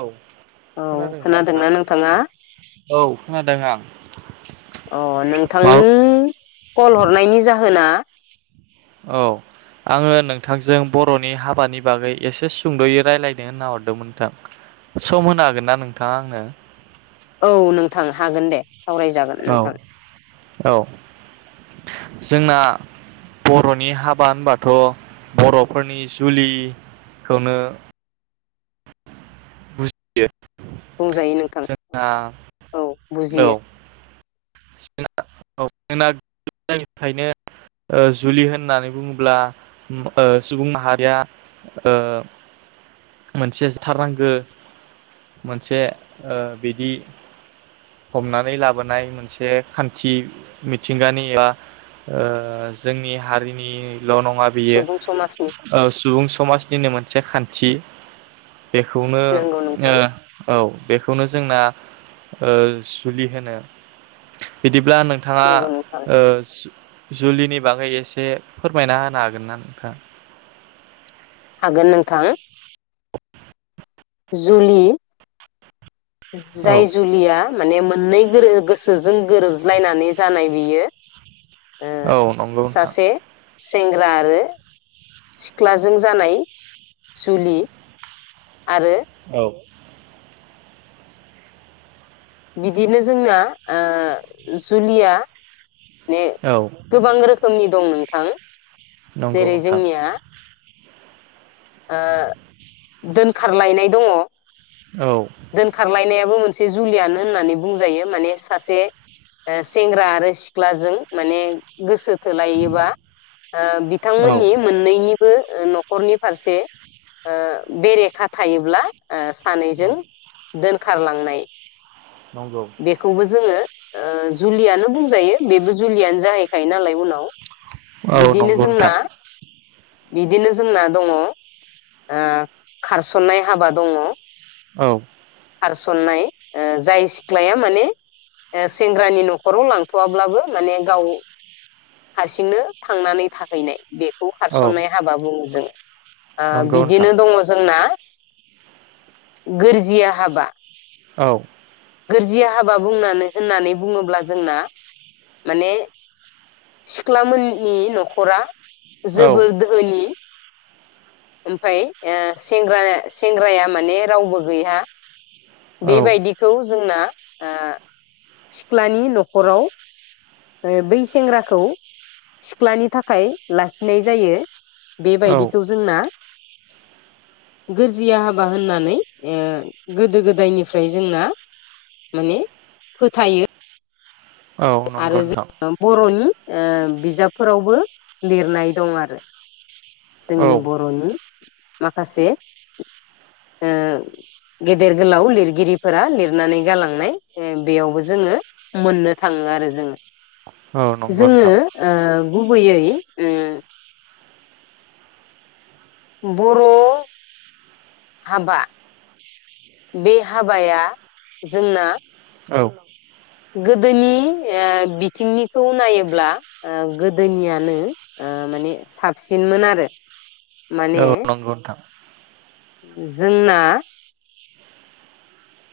औ। औ खोनादोंना नोंथां नोंथाङा औ खोनादों आं। अ नोंथांनि कल हरनायनि जाहोना? औ आङो नोंथांजों बर'नि हाबानि बागै एसे सुंद'यै रायलायनो होनना हरदोंमोन नोंथां सम होनो हागोनना नोंथाङा आंनो? औ नोंथां हागोन दे। सावरायजागोन आंनो नोंथां। औ औ जोंना बर'नि हाबा होनबाथ' बर'फोरनि जुलिखौनो [unintelligible] बुंजायो नोंथां जोंना औ। औ बुजियो। जोंना सिगांनिफ्रायनो ओ जुलि होननानै बुङोब्ला ओ सुबुं माहारिया ओ मोनसे थारनांगो मोनसे ओ बिदि हमनानै लाबोनाय मोनसे खान्थि मिथिंगानि एबा ओ जोंनि हारिनि ल' नङा बियो सुबुं समाजनि ओ सुबुं समाजनिनो मोनसे खान्थि। बेखौनो नंगौ ओ नोंथां औ बेखौ बेखौनो जोंना ओ जुलिहोनो बिदि ब्ला नोंथाङा नंगौ नोंथां ओ जुलिनि बागै एसे फोरमायना होनो हागोन ना नोंथाङा? हागोन नोंथां। जुलि औ जाय जुलिया माने मो [unintelligible] जों गोरोबज्लायनानै जानाय बियो ओ औ नंगौ नोंथां। सासे सेंग्रा आरो सिख्लाजों जानाय जुलि आरो औ बिदिनो जोंना ओ जुलिया ने औ गोबां रोखोमनि दं नों थां नंगौ जेरै नोंथां जोंनिया ओ दोनखारलायनाय दङ औ दोनखारलायनायाबो जुलियानो होननानै बुंजायो माने सासे ओ सेंग्रा आरो सिख्लाजों माने गोसो थोलायोबा ओ औ बिथांमोननि मोननैनि बो ओ नखरनि फारसे ओ बेरेखा थायोब्ला ओ सानैजों दान खारलांनाय नंगौ बेखौबो जोङो ओ जुलियानो बुंजायो बेबो जुलियानो जाहैखायो नालाय उनाव औ बिदिनो नंगौ नोंथां जोंना बिदिनो जोंना दङ ओ खारसननाय हाबा दङ औ [unintelligible] [unintelligible] माने सेंग्रानि न'खराव लांथ'वाब्लाबो माने गाव हारसिंनो थांनानै थाहैनाय बेखौ औ खारसननाय हाबा बुङो जोङो ओ नंगौ नोंथां बिदिनो दङ जोंना गोरजिया हाबा औ गोरजिया हाबा बुंनानै होननानै बुङोब्ला जोंना माने सिख्ला मोननि न'खरा औ जोबोर धोहोनि ओमफाय ओ सेंग्रा सेंग्राया माने रावबो गैया औ बेबायदिखौ जोंना ओ सिख्लानि न'खराव ओ बै सेंग्राखौ सिख्लानि थाखाय लाखिनाय जायो औ बेबायदिखौ जोंना गोज्रिया हाबा होननानै ओ गोदो गोदायनिफ्राय जोंना माने फोथायो औ आरो नंगौ नोंथां जों बर'नि ओ बिजाबफोरावबो लिरनाय दं आरो जोंनि औ बर'नि माखासे ओ गेदेर गोलाव लिरगिरिफोरा लिरनानै गालांनाय ओ बेयावबो जोङो मोननो थाङो आरो जोङो औ नंगौ जोङो नोंथां ओ गुबैयै उम बर' हाबा बे हाबाया जोंना औ गोदोनि ओ बिथिंनिखौ नायोब्ला ओ गोदोनियानो ओ माने साबसिनमोन आरो माने औ नंगौ नोंथां जोंना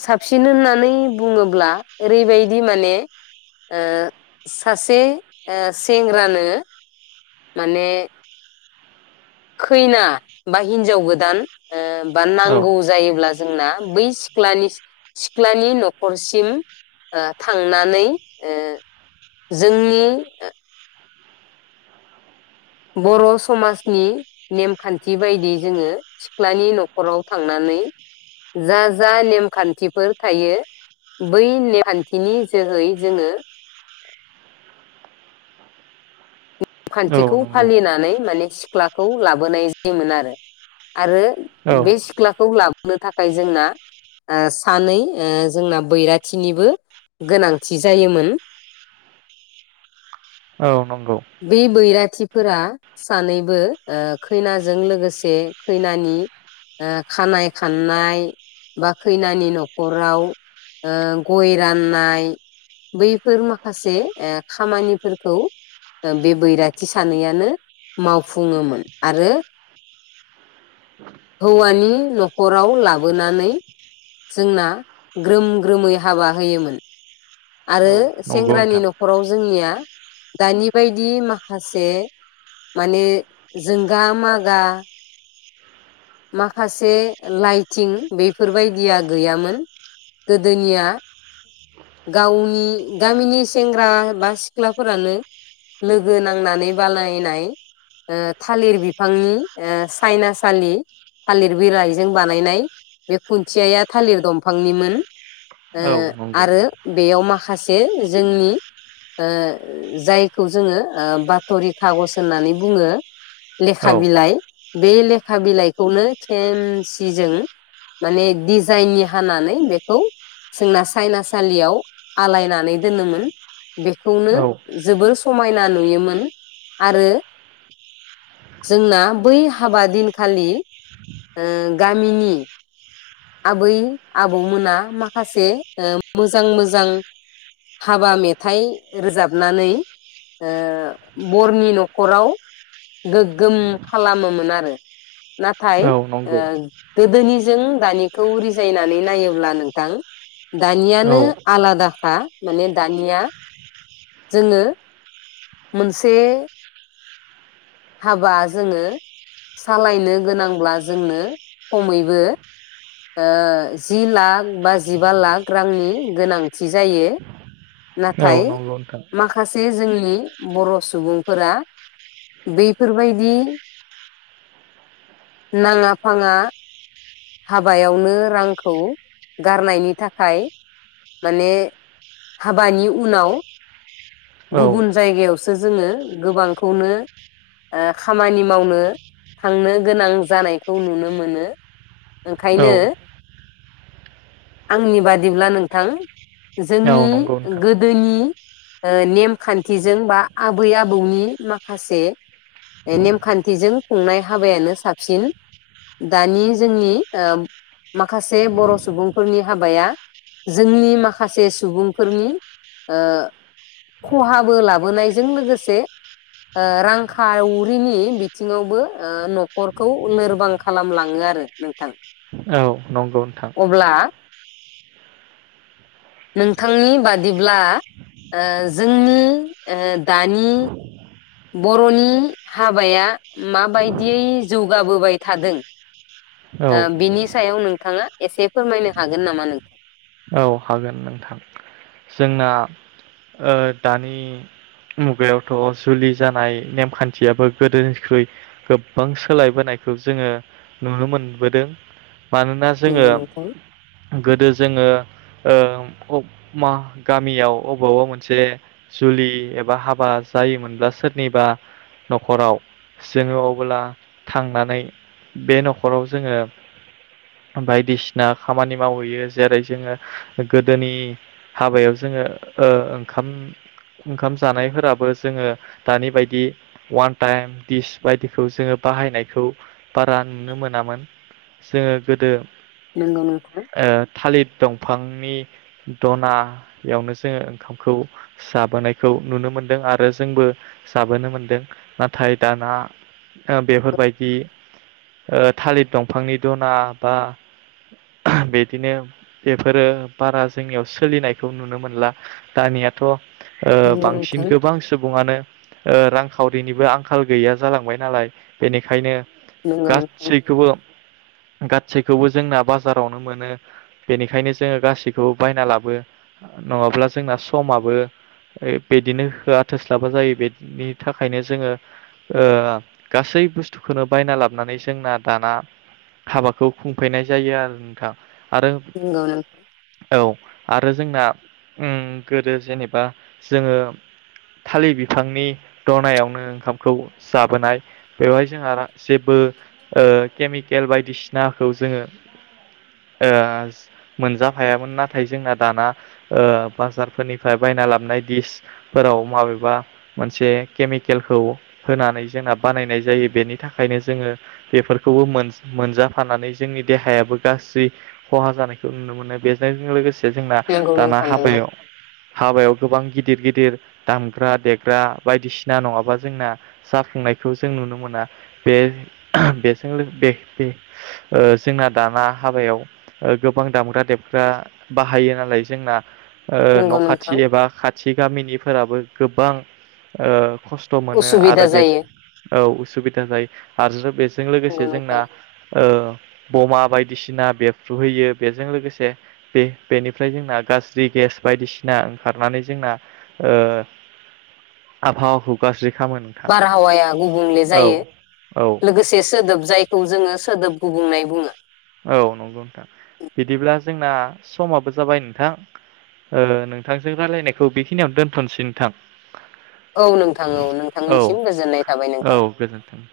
साबसिन होननानै बुङोब्ला ओरैबायदि माने ओ सासे ओ सेंग्रानो माने खैना बा हिनजाव गोदान ओ बा औ नांगौ जायोब्ला जोंना बै सिख्लानिस सिख्लानि न'खरसिम ओ थांनानै ओ जोंनि ओ बर' समाजनि नेमखान्थि बायदि जोङो सिख्लानि न'खराव थांनानै जा जा नेमखान्थिफोर थायो बै नेमखान्थिनि जोहै जोङो खान्थिखौ औ नंगौ फालिनानै माने सिख्लाखौ लाबोनाय जायोमोन आरो आरो औ बे सिख्ला खौ लाबोनो थाखाय जोंना ओ सानै ओ जोंना बैराथिनिबो गोनांथि जायोमोन। औ नंगौ बै बैराथिफोरा सानैबो ओ खैनाजों लोगोसे खैनानि ओ खानाय खाननाय बा खैनानि न'खराव ओ गय राननाय बैफोर माखासे ओ खामानिफोरखौ ओ बे बैराथि सानैयानो मावफुङोमोन आरो हौवानि न'खराव लाबोनानै जोंना ग्रोम ग्रोमै हाबा होयोमोन आरो औ नंगौ सेंग्रानि नोंथां न'खराव जोंनिया दानि बेबायदि माखासे माने जोंगा मागा माखासे लाइथिं बेफोरबायदिया गैयामोन गोदोनिया गावनि गामिनि सेंग्रा बा सिख्लाफोरानो लोगो नांनानै बालायनायनाय ओ थालिर बिफांनि ओ सायनासालि थालिर बिलाइजों बानायनाय बे खुन्थियाया थालिर दंफांनिमोन ओ औ नंगौ आरो बेयाव माखासे जोंनि ओ जाय खौ जोङो ओ बाथ'रि खागज होननानै बुङो लेखा औ बिलाइ बे लेखा बिलाइखौनो खेम सिजों माने दिजाइननि हानानै बेखौ जोंना सायनासालियाव आलायनानै दोनोमोन बेखौनो औ जोबोर समायना नुयोमोन आरो जोंना बै हाबा दिनखालि ओ गामिनि आबै आबौमोना माखासे ओ मोजां मोजां हाबा मेथाइ रोजाबनानै ओ बरनि न'खराव गोग्गोम खालामोमोन आरो नाथाय औ नंगौ ओ गोदोनि जों दानिखौ रिजायनानै नायोब्ला नोंथां दानियानो औ आलादा। हा माने दानिया जोङो मोनसे हाबा जोङो सालायनो गोनांब्ला जोंनो खमैबो ओ जि लाख बा जिबा लाख रांनि गोनांथि जायो। औ नाथाय नंगौ नोंथां माखासे जोंनि बर' सुबुंफोरा बेफोरबायदि नाङा फाङा हाबायावनो रांखौ गारनायनि थाखाय माने हाबानि उनाव औ गुबुन जायगायावसो जोङो गोबांखौनो ओ खामानि मावनो थांनो गोनां जानायखौ नुनो मोनो ओंखायनो औ आंनि बादिब्ला नोंथां जोंनि औ नंगौ नोंथां गोदोनि ओ नेमखान्थिजों बा आबै आबौनि माखासे नेमखान्थिजों खुंनाय हाबायानो साबसिन। दानि जोंनि ओ माखासे बर' सुबुंफोरनि हाबाया जोंनि माखासे सुबुंफोरनि ओ खहाबो लाबोनायजों लोगोसे ओ रां खावरिनि बिथिङावबो ओ न'खरखौ लोरबां खालामलाङो आरो नोंथां‌। नंगौ नोंथां। नोंथांनि बादिब्ला ओ जोंङो ओ दानि बर'नि हाबाया माबायदियै जौगाबोबाय थादों औ ओ बिनि सायाव नोंथाङा एसे फोरमायनो हागोन नामा नोंथां? औ हागोन नोंथां जोंना ओ दानि मुगायावथ' जुलि जानाय नेमखान्थियाबो गोदोनिख्रुइ गोबां सोलायबोनायखौ जोङो नुनो मोनबोदों। मानोना जोङो नंगौ नोंथां गोदो जोङो ओम अब मा गामियाव अबावबा मोनसे जुलि एबा हाबा जायोमोनब्ला सोरनिबा न'खराव जोङो अब्ला थांनानै बे न'खराव जोङो बायदिसिना खामानि मावहैयो जेरै जोङो गोदोनि हाबायाव जोङो ओ ओंखाम ओंखाम जानायफोराबो जोङो दानि बायदि अवान टाइम दिस बायदिखौ जोङो बाहायनायखौ बारा नुनो मोनामोन जोङो गोदो नोंगौ नोंथां। थालिर दं फांनि दनायावनो जोङो ओंखामखौ जाबोनायखौ नुनो मोनदों आरो जोंबो जाबोनो मोनदों। नाथाय दाना ओ बेफोरबायदि ओ थालिर दंफांनि दना बा बिदिनो बेफोरो बारा जोंनियाव सोलिनायखौ नुनो मोनला दानियाथ' ओ नंगौ बांसिन नोंथां गोबां सुबुङानो ओ रांखावरिनिबो आंखाल गैया जालांबाय नालाय बेनिखायनो नंगौ नोंथां गासैखोबो गादसैखौबो जोंना बाजारावनो मोनो। बेनिखायनो जोङो गासैखौबो बायना लाबो नङाब्ला जोंना समाबो ओ बिदिनो होआ थोस्लाबा जायो बेनि थाखायनो जोङो ओ गासै बुस्थुखोनो बायना लाबोनानै जोंना दाना हाबाखौ खुंफैनाय जायो आरो नोंथां आरो नोंगौ नोंथां। औ आरो जोंना उम गोदो जेनेबा जोङो थालिर बिफांनि दनायावनो ओंखामखौ जाबोनाय बेवहाय जोंहारा जेबो ओ केमिकेल बायदिसिनाखौ जोङो ओ मोनजाफायामोन नाथाय जोंना दाना ओ बाजारफोरनिफ्राय बायना लाबाय दिसफोराव माबेबा मोनसे केमिकेलखौ होनानै जोंना बानायनाय जायो बेनि थाखायनो जोङो बेफोरखौबो मोनज मोनजाफानानै जोंनि देहायाबो गासि खहा जानाय खौ नुनो मोननाय [unintelligible] लोगोसे जे जोंना नंगौ दाना नोंथां नंगौ हाबायाव हाबायाव गोबां गिदिर गिदिर दामग्रा देग्रा बायदिसिना नङाबा जोंना जाफुंनायखौ जों नुनो मोना। बे-बेजों लो बे-बे ओ जोंना दाना हाबायाव गोबां दामग्रा देबग्रा बाहायो नालाय जोंना ओ नंगौ न'खाथि नोंथां एबा खाथि गामिनिफोराबो गोबां ओ खस्थ' मोनो उसुबिदा आरो बेज जायो औ उसुबिदा जायो आरो बेजों नंगौ लोगोसे जोंना नोंथां ओ बमा बायदिसिना बेरफ्रुहैयो। बेजों लोगोसे बे-बेनिफ्राय जोंना गाज्रि गेस बायदिसिना ओंखारनानै जोंना ओ आबहावाखौ गाज्रि खालामो नोंथां बारहावाया गुबुंले औ जायो औ लोगोसे सोदोब जायखौ जोङो सोदोब गुबुंनाय बुङो। औ नंगौ नोंथां बिदिब्ला जोंना समाबो जाबाय नोंथां ओ नोंथांजों रायलायनायखौ बेखिनियावनो दोनथ'नोसै नोंथां। औ नोंथां औ औ नोंथांनिसिम गोजोननाय थाबाय औ नोंथां। गोजोन्थों